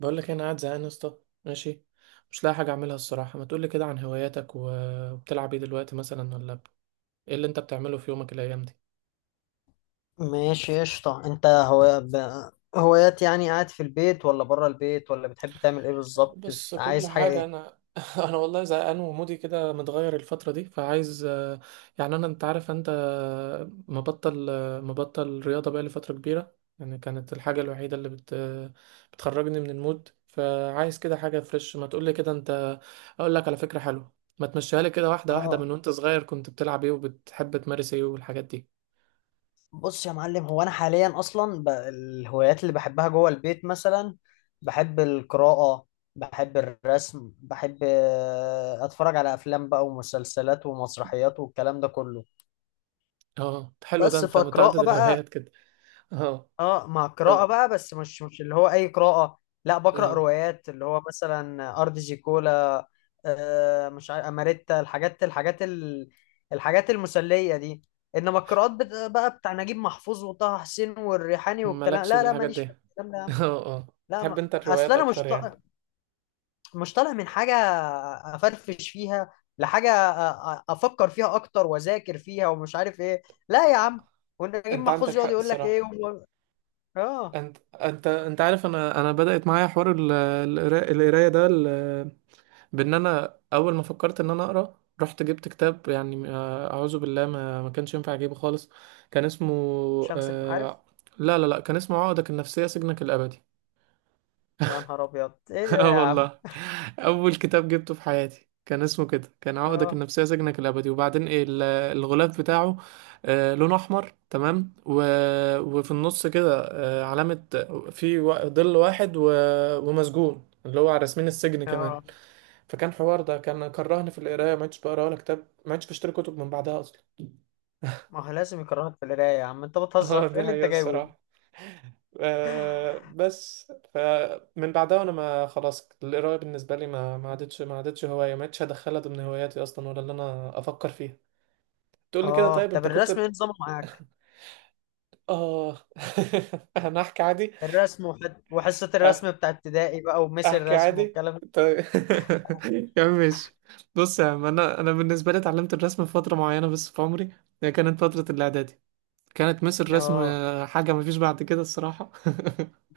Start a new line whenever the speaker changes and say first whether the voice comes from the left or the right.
right: بقول لك إيه، انا قاعد زهقان يا اسطى. ماشي. مش لاقي حاجه اعملها الصراحه. ما تقول لي كده عن هواياتك وبتلعب ايه دلوقتي مثلا ايه اللي انت بتعمله في يومك الايام دي؟
left: ماشي، قشطة. هوايات يعني؟ قاعد في البيت ولا بره البيت، ولا بتحب تعمل ايه بالظبط؟
right: بص كل
left: عايز حاجة
right: حاجة
left: ايه؟
right: أنا أنا والله زهقان ومودي كده متغير الفترة دي فعايز، يعني أنت عارف، أنت مبطل رياضة بقى لفترة كبيرة، يعني كانت الحاجة الوحيدة اللي بتخرجني من المود. فعايز كده حاجة فريش. ما تقولي كده أنت، أقول لك على فكرة حلوة. ما تمشيها لي كده واحدة واحدة، من
left: اه،
right: وأنت صغير كنت بتلعب إيه وبتحب تمارس إيه والحاجات دي.
left: بص يا معلم، هو انا حاليا الهوايات اللي بحبها جوه البيت مثلا بحب القراءة، بحب الرسم، بحب اتفرج على افلام بقى ومسلسلات ومسرحيات والكلام ده كله.
right: أه، حلو ده،
left: بس
right: أنت متعدد
left: فقراءة بقى.
right: الهوايات كده. أه.
left: اه، مع قراءة
right: طب.
left: بقى، بس مش اللي هو أي قراءة. لا، بقرأ
right: أه.
left: روايات اللي هو مثلا أرض زيكولا، مش عارف أماريتا، الحاجات المسلية دي. إنما القراءات بقى بتاع نجيب محفوظ وطه حسين والريحاني والكلام،
right: مالكش في
left: لا لا،
right: الحاجات
left: ماليش
right: دي
left: في الكلام ده يا عم.
right: اه، اه.
left: لا،
right: تحب
left: ما
right: انت
left: أصل
right: الروايات
left: أنا
right: اكتر يعني؟
left: مش طالع من حاجة أفرفش فيها، لحاجة أفكر فيها أكتر، وأذاكر فيها ومش عارف إيه. لا يا عم، ونجيب
right: انت عندك
left: محفوظ يقعد
right: حق
left: يقول لك إيه
right: الصراحة.
left: آه
right: انت عارف، انا بدأت معايا حوار القراية ده بان انا اول ما فكرت ان انا اقرا رحت جبت كتاب، يعني اعوذ بالله، ما كانش ينفع اجيبه خالص. كان اسمه،
left: شمس، عارف.
right: آه، لا لا لا، كان اسمه عقدك النفسية سجنك الابدي.
left: يا نهار ابيض، ايه ده
right: اه
left: يا عم؟
right: والله. اول كتاب جبته في حياتي كان اسمه كده، كان عقدك
left: اه
right: النفسيه سجنك الابدي. وبعدين ايه الغلاف بتاعه؟ لونه احمر تمام وفي النص كده علامه. في ظل واحد ومسجون اللي هو على رسمين السجن كمان.
left: اه،
right: فكان حوار ده كان كرهني في القرايه، ما عدتش بقرا ولا كتاب، ما عدتش بشتري كتب من بعدها اصلا.
left: ما هو لازم يكرهك في القرايه يا عم، انت بتهزر؟
right: اه،
left: ايه
right: دي
left: اللي انت
right: حقيقة
left: جايبه ده؟
right: الصراحة. بس فمن بعدها، وانا ما خلاص القراية بالنسبة لي ما عادتش هواية، ما عادتش هدخلها ضمن هواياتي اصلا ولا اللي انا افكر فيها. تقول لي كده
left: اه،
right: طيب،
left: طب
right: انت كنت
left: الرسم ايه نظامه معاك؟
right: اه انا احكي عادي.
left: وحصه
right: أه.
left: الرسم بتاع ابتدائي بقى، وميس
right: احكي
left: الرسم
right: عادي.
left: والكلام ده.
right: طيب يا عم ماشي. بص يا عم، انا بالنسبة لي اتعلمت الرسم في فترة معينة بس في عمري. هي كانت فترة الاعدادي. كانت مس الرسم
left: اه،
right: حاجة مفيش بعد كده الصراحة.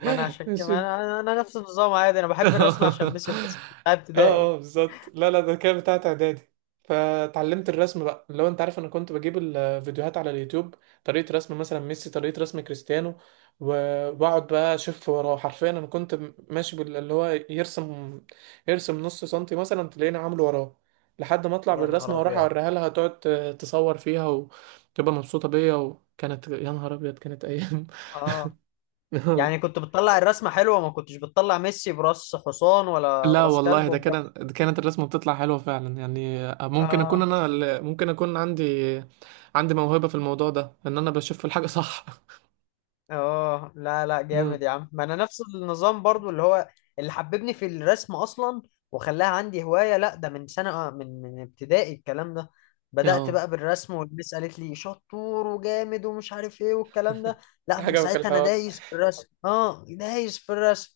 left: ما انا عشان كده، ما
right: ماشي.
left: انا, أنا نفس النظام عادي، انا بحب الرسم عشان
right: اه،
left: ميس الرسم بتاع ابتدائي.
right: اه، بالظبط. لا، لا، ده كان بتاعت اعدادي. فتعلمت الرسم بقى. لو انت عارف، انا كنت بجيب الفيديوهات على اليوتيوب، طريقة رسم مثلا ميسي، طريقة رسم كريستيانو، واقعد بقى اشوف وراه. حرفيا انا كنت ماشي باللي هو يرسم. يرسم نص سنتي مثلا تلاقيني عامله وراه. لحد ما اطلع
left: يا نهار
right: بالرسمه واروح
left: ابيض
right: اوريها لها، تقعد تصور فيها وتبقى مبسوطه بيا، وكانت يا نهار ابيض كانت ايام.
left: اه، يعني كنت بتطلع الرسمه حلوه؟ ما كنتش بتطلع ميسي براس حصان ولا
right: لا
left: براس كلب
right: والله،
left: والكلام ده.
right: ده كانت الرسمة بتطلع حلوة فعلا، يعني ممكن أكون
left: اه
right: عندي موهبة في الموضوع ده، إن أنا بشوف الحاجة صح
left: اه، لا لا،
right: أمم.
left: جامد يا عم. ما انا نفس النظام برضو، اللي هو اللي حببني في الرسم اصلا وخلاها عندي هواية. لا ده من سنة، من ابتدائي الكلام ده. بدأت
right: اه،
left: بقى بالرسم والمس قالت لي شطور وجامد ومش عارف ايه والكلام ده. لا، من
right: عجبك
left: ساعتها انا
right: الحوار.
left: دايس في الرسم، اه دايس في الرسم.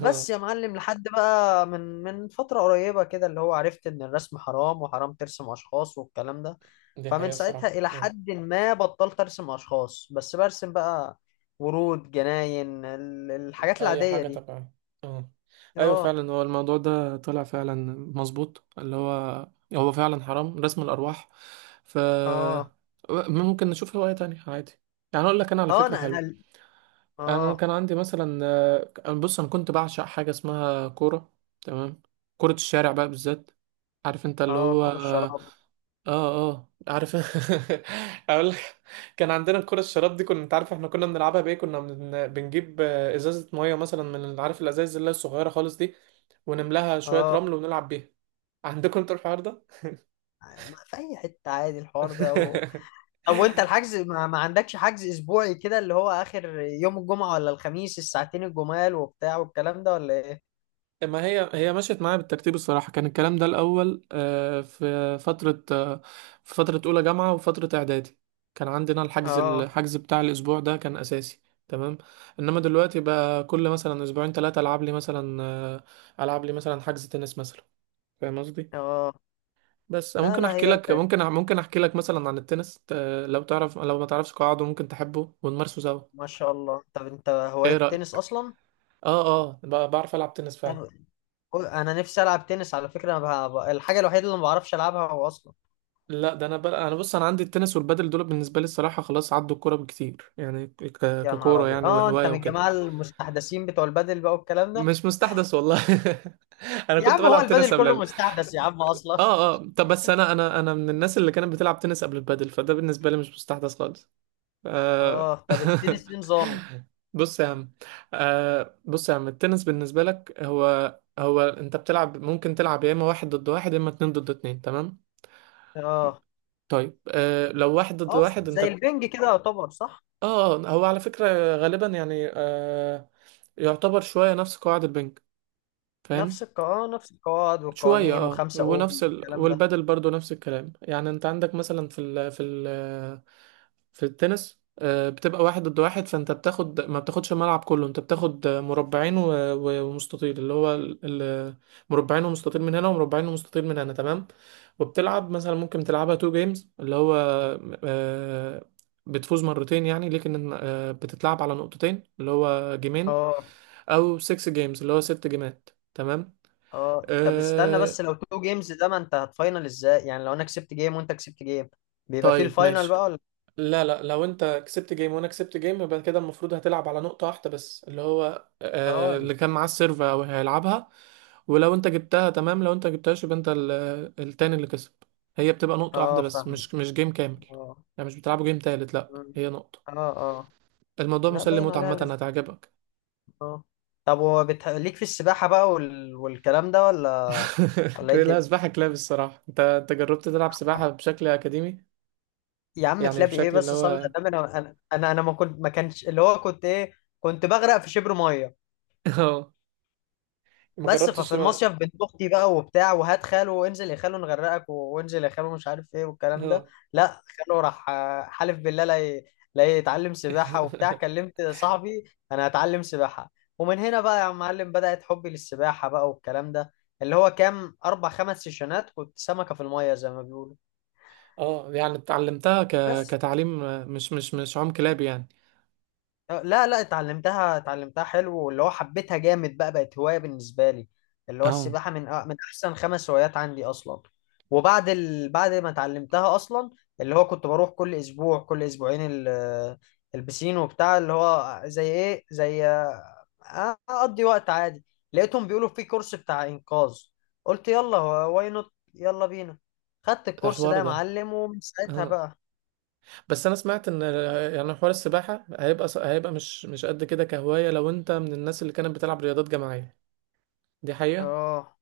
right: آه،
left: يا معلم، لحد بقى من فترة قريبة كده، اللي هو عرفت ان الرسم حرام، وحرام ترسم اشخاص والكلام ده.
right: دي
left: فمن
right: حقيقة
left: ساعتها
right: الصراحة
left: الى
right: آه.
left: حد ما بطلت ارسم اشخاص، بس برسم بقى ورود، جناين، الحاجات
right: أي
left: العادية
right: حاجة
left: دي.
right: طبعا. اه، أيوة
left: اه،
right: فعلا هو الموضوع ده طلع فعلا مظبوط اللي هو، هو فعلا حرام رسم الأرواح. ف،
left: اه،
right: ممكن نشوف هواية تانية عادي. يعني أقول لك أنا على
left: اه،
right: فكرة حلوة. انا
left: اه،
right: كان عندي مثلا، آه، أنا بص، انا كنت بعشق حاجه اسمها كوره. تمام. كره الشارع بقى بالذات، عارف انت اللي
left: اه
right: هو.
left: كرة الشراب.
right: اه، اه، عارف. اقول لك. كان عندنا الكره الشراب دي، كنا انت عارف احنا كنا بنلعبها بايه، كنا بنجيب ازازه ميه مثلا من، عارف الازايز اللي هي الصغيره خالص دي، ونملاها شويه
left: اه،
right: رمل ونلعب بيها. عندكم انتوا الحوار ده؟
left: ما في اي حتة عادي الحوار ده و... طب، وانت الحجز ما عندكش حجز اسبوعي كده، اللي هو اخر يوم الجمعة ولا الخميس، الساعتين الجمال وبتاع والكلام ده ولا ايه؟
right: ما هي، هي مشيت معايا بالترتيب الصراحة. كان الكلام ده الأول في فترة أولى جامعة وفترة إعدادي. كان عندنا الحجز
left: اه،
right: الحجز بتاع الأسبوع ده كان أساسي. تمام. إنما دلوقتي بقى، كل مثلا أسبوعين 3، ألعب لي مثلا حجز تنس مثلا، فاهم قصدي.
left: اه،
right: بس
left: لا
right: ممكن
left: لا،
right: أحكي لك، مثلا عن التنس، لو تعرف لو ما تعرفش قواعده ممكن تحبه ونمارسه سوا.
left: ما شاء الله. طب، انت هواية
right: إيه
left: التنس
right: رأيك؟
left: اصلا؟
right: آه، آه، بعرف ألعب تنس فعلا.
left: طب، انا نفسي العب تنس على فكرة، انا بقى... الحاجة الوحيدة اللي ما بعرفش العبها هو اصلا.
right: لا، ده انا بقى، انا بص، انا عندي التنس والبادل دول بالنسبه لي الصراحه، خلاص عدوا الكوره بكتير، يعني
left: يا نهار
right: ككوره،
left: ابيض
right: يعني
left: اه، انت
right: وهوايه
left: من
right: وكده.
left: الجماعه المستحدثين بتوع البادل بقى والكلام ده؟
right: مش مستحدث والله. انا
left: يا
right: كنت
left: عم هو
right: بلعب
left: البادل
right: تنس قبل
left: كله مستحدث يا عم اصلا.
right: اه، اه، طب بس انا، انا من الناس اللي كانت بتلعب تنس قبل البادل، فده بالنسبه لي مش مستحدث خالص.
left: اه،
right: آه...
left: طب التنس ايه نظام؟
right: بص يا عم بص يا عم، التنس بالنسبه لك، هو انت ممكن تلعب يا اما واحد ضد واحد يا اما اتنين ضد اتنين، تمام.
left: اه
right: طيب لو واحد ضد
left: اه،
right: واحد انت،
left: زي البنج كده يعتبر صح؟
right: اه، هو على فكرة غالبا يعني يعتبر شوية نفس قواعد البنك، فاهم؟
left: اه نفس القواعد
right: شوية
left: والقوانين
right: اه،
left: وخمسة
right: ونفس
left: اوم والكلام ده.
right: والبدل برضو نفس الكلام، يعني انت عندك مثلا في التنس، بتبقى واحد ضد واحد، فانت ما بتاخدش الملعب كله، انت بتاخد مربعين ومستطيل اللي هو مربعين ومستطيل من هنا ومربعين ومستطيل من هنا، تمام. وبتلعب مثلا ممكن تلعبها تو جيمز اللي هو آه، بتفوز مرتين، يعني لكن بتتلعب على نقطتين اللي هو جيمين،
left: اه
right: او 6 جيمز اللي هو 6 جيمات، تمام.
left: اه، طب استنى بس،
right: آه،
left: لو تو جيمز ده ما انت هتفاينل ازاي؟ يعني لو انا كسبت جيم وانت كسبت جيم بيبقى فيه
right: طيب
left: الفاينل
right: ماشي.
left: بقى ولا؟
right: لا، لا، لو انت كسبت جيم وانا كسبت جيم، يبقى كده المفروض هتلعب على نقطة واحدة بس اللي هو، آه،
left: اه،
right: اللي كان معاه السيرفر او هيلعبها. ولو انت جبتها تمام، لو انت جبتهاش يبقى انت التاني اللي كسب، هي بتبقى نقطة واحدة
left: اه
right: بس،
left: فاهم،
right: مش جيم كامل.
left: اه،
right: يعني مش بتلعبوا جيم تالت، لا هي نقطة.
left: اه، اه.
right: الموضوع
left: لا
right: مسلي
left: باين
right: موت
left: عليها.
right: عامة، هتعجبك.
left: اه، طب ليك في السباحة بقى والكلام ده ولا؟ ولا ايه
right: لا،
left: الدنيا؟
right: سباحة كلاب الصراحة. انت، انت جربت تلعب سباحة بشكل أكاديمي؟
left: يا عم
right: يعني
left: كلاب ايه
right: بشكل اللي
left: بس، صلي
right: هو.
left: على النبي. انا انا انا أنا ما كنت ما كانش اللي هو كنت ايه؟ كنت بغرق في شبر ميه.
right: اه، ما
left: بس، ففي
right: جربتش.
left: المصيف، بنت اختي بقى وبتاع، وهات خاله وانزل يا خاله نغرقك وانزل يا خاله مش عارف ايه والكلام ده.
right: اه،
left: لا خاله راح، حلف بالله لا يتعلم سباحه وبتاع. كلمت صاحبي، انا هتعلم سباحه، ومن هنا بقى يا معلم بدأت حبي للسباحه بقى والكلام ده. اللي هو كام، اربع خمس سيشنات، كنت سمكه في الميه زي ما بيقولوا.
right: اه، يعني اتعلمتها
left: بس
right: كتعليم، مش عم كلاب يعني.
left: لا لا، اتعلمتها حلو، واللي هو حبيتها جامد بقى، بقت هواية بالنسبة لي. اللي هو
right: اه،
left: السباحة من من أحسن خمس هوايات عندي أصلا. وبعد بعد ما اتعلمتها أصلا، اللي هو كنت بروح كل أسبوع كل أسبوعين البسين وبتاع، اللي هو زي إيه، زي أقضي وقت عادي. لقيتهم بيقولوا في كورس بتاع إنقاذ، قلت يلا، واي نوت يلا بينا. خدت
right: ده
left: الكورس
right: حوار
left: ده يا
right: ده.
left: معلم، ومن ساعتها
right: اه،
left: بقى.
right: بس انا سمعت ان، يعني حوار السباحة هيبقى مش قد كده كهواية لو انت من الناس اللي كانت بتلعب رياضات جماعية. دي حقيقة.
left: اه،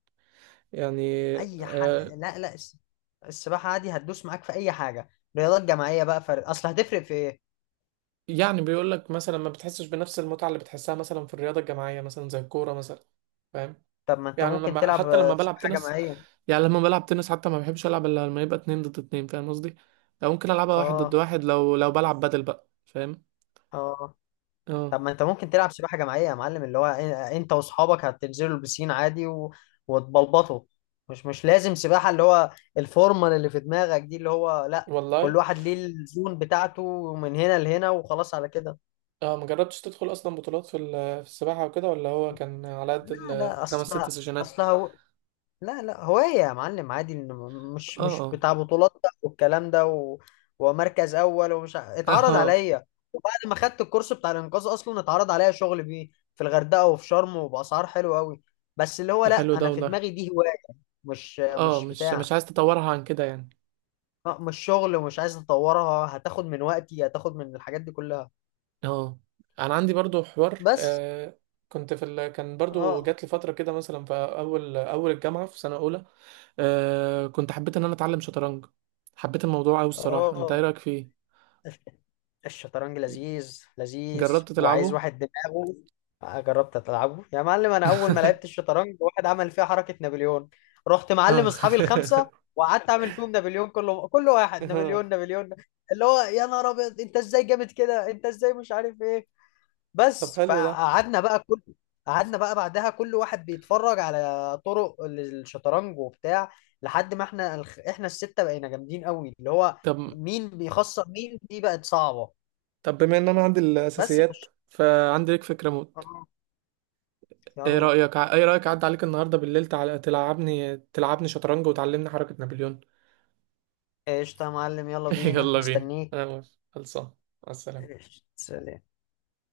right: يعني
left: اي
right: آه
left: حاجه، لا لا، السباحه عادي هتدوس معاك في اي حاجه. رياضات جماعيه بقى فرق، اصل هتفرق في ايه؟
right: يعني بيقول لك مثلا ما بتحسش بنفس المتعة اللي بتحسها مثلا في الرياضة الجماعية مثلا زي الكورة مثلا، فاهم؟
left: طب ما انت
right: يعني
left: ممكن
right: لما
left: تلعب
right: حتى لما بلعب
left: سباحه
right: تنس
left: جماعيه.
right: يعني لما بلعب تنس حتى ما بحبش العب الا لما يبقى اتنين ضد اتنين، فاهم قصدي؟ لو ممكن العبها واحد ضد
left: اه،
right: واحد، لو بلعب بدل بقى، فاهم؟
left: اه،
right: اه،
left: طب ما انت ممكن تلعب سباحه جماعيه يا معلم، اللي هو انت واصحابك هتنزلوا البسين عادي و... وتبلبطوا. مش مش لازم سباحه، اللي هو الفورمال اللي في دماغك دي، اللي هو لا. كل
right: والله.
left: واحد ليه الزون بتاعته من هنا لهنا وخلاص على كده.
right: اه، ما جربتش تدخل اصلا بطولات في السباحه وكده؟ ولا هو كان على قد
left: لا لا،
right: الخمس ست
left: اصلها
right: سيشنات؟
left: اصلها لا لا، هواية يا معلم عادي. إن مش مش
right: اه،
left: بتاع بطولات بقى والكلام ده و... ومركز أول ومش
right: اه،
left: اتعرض
right: آه.
left: عليا. وبعد ما خدت الكورس بتاع الإنقاذ أصلا، اتعرض عليا شغل بيه في الغردقة وفي شرم وبأسعار حلوة أوي. بس اللي هو
right: ده
left: لا،
right: حلو ده
left: أنا في
right: والله.
left: دماغي دي هواية، مش
right: اه،
left: مش
right: مش
left: بتاع.
right: عايز تطورها عن كده يعني.
left: مش شغل ومش عايز أطورها، هتاخد من وقتي، هتاخد من الحاجات دي كلها.
right: اه، انا عندي برضو حوار،
left: بس،
right: كنت كان برضو
left: اه،
right: جات لي فتره كده مثلا في اول الجامعه في سنه اولى. كنت حبيت ان انا اتعلم شطرنج، حبيت الموضوع قوي الصراحه. انت ايه
left: اه،
right: رايك فيه؟
left: الشطرنج لذيذ لذيذ
right: جربت
left: وعايز
right: تلعبه؟
left: واحد دماغه. جربت تلعبه يا معلم، انا اول ما لعبت الشطرنج واحد عمل فيها حركة نابليون. رحت معلم
right: اه.
left: اصحابي الخمسة، وقعدت اعمل فيهم نابليون كله، كل واحد
right: آه،
left: نابليون، نابليون. اللي هو يا نهار ابيض، انت ازاي جامد كده، انت ازاي مش عارف ايه.
right: طب
left: بس
right: حلو ده.
left: فقعدنا بقى كل قعدنا بقى بعدها كل واحد بيتفرج على طرق الشطرنج وبتاع، لحد ما احنا احنا الستة بقينا جامدين قوي. اللي هو
right: طب.
left: مين بيخسر مين دي بقت صعبة.
right: طب بما ان انا عندي
left: بس في
right: الاساسيات،
left: الش...
right: فعندي لك فكره موت.
left: آه، يلا.
right: ايه رايك اعدي عليك النهارده بالليل تلعبني شطرنج وتعلمني حركه نابليون؟
left: قشطة يا معلم، يلا بينا
right: يلا بينا،
left: مستنيك.
right: انا موافق. خلصان. مع السلامه.
left: قشطة، سلام.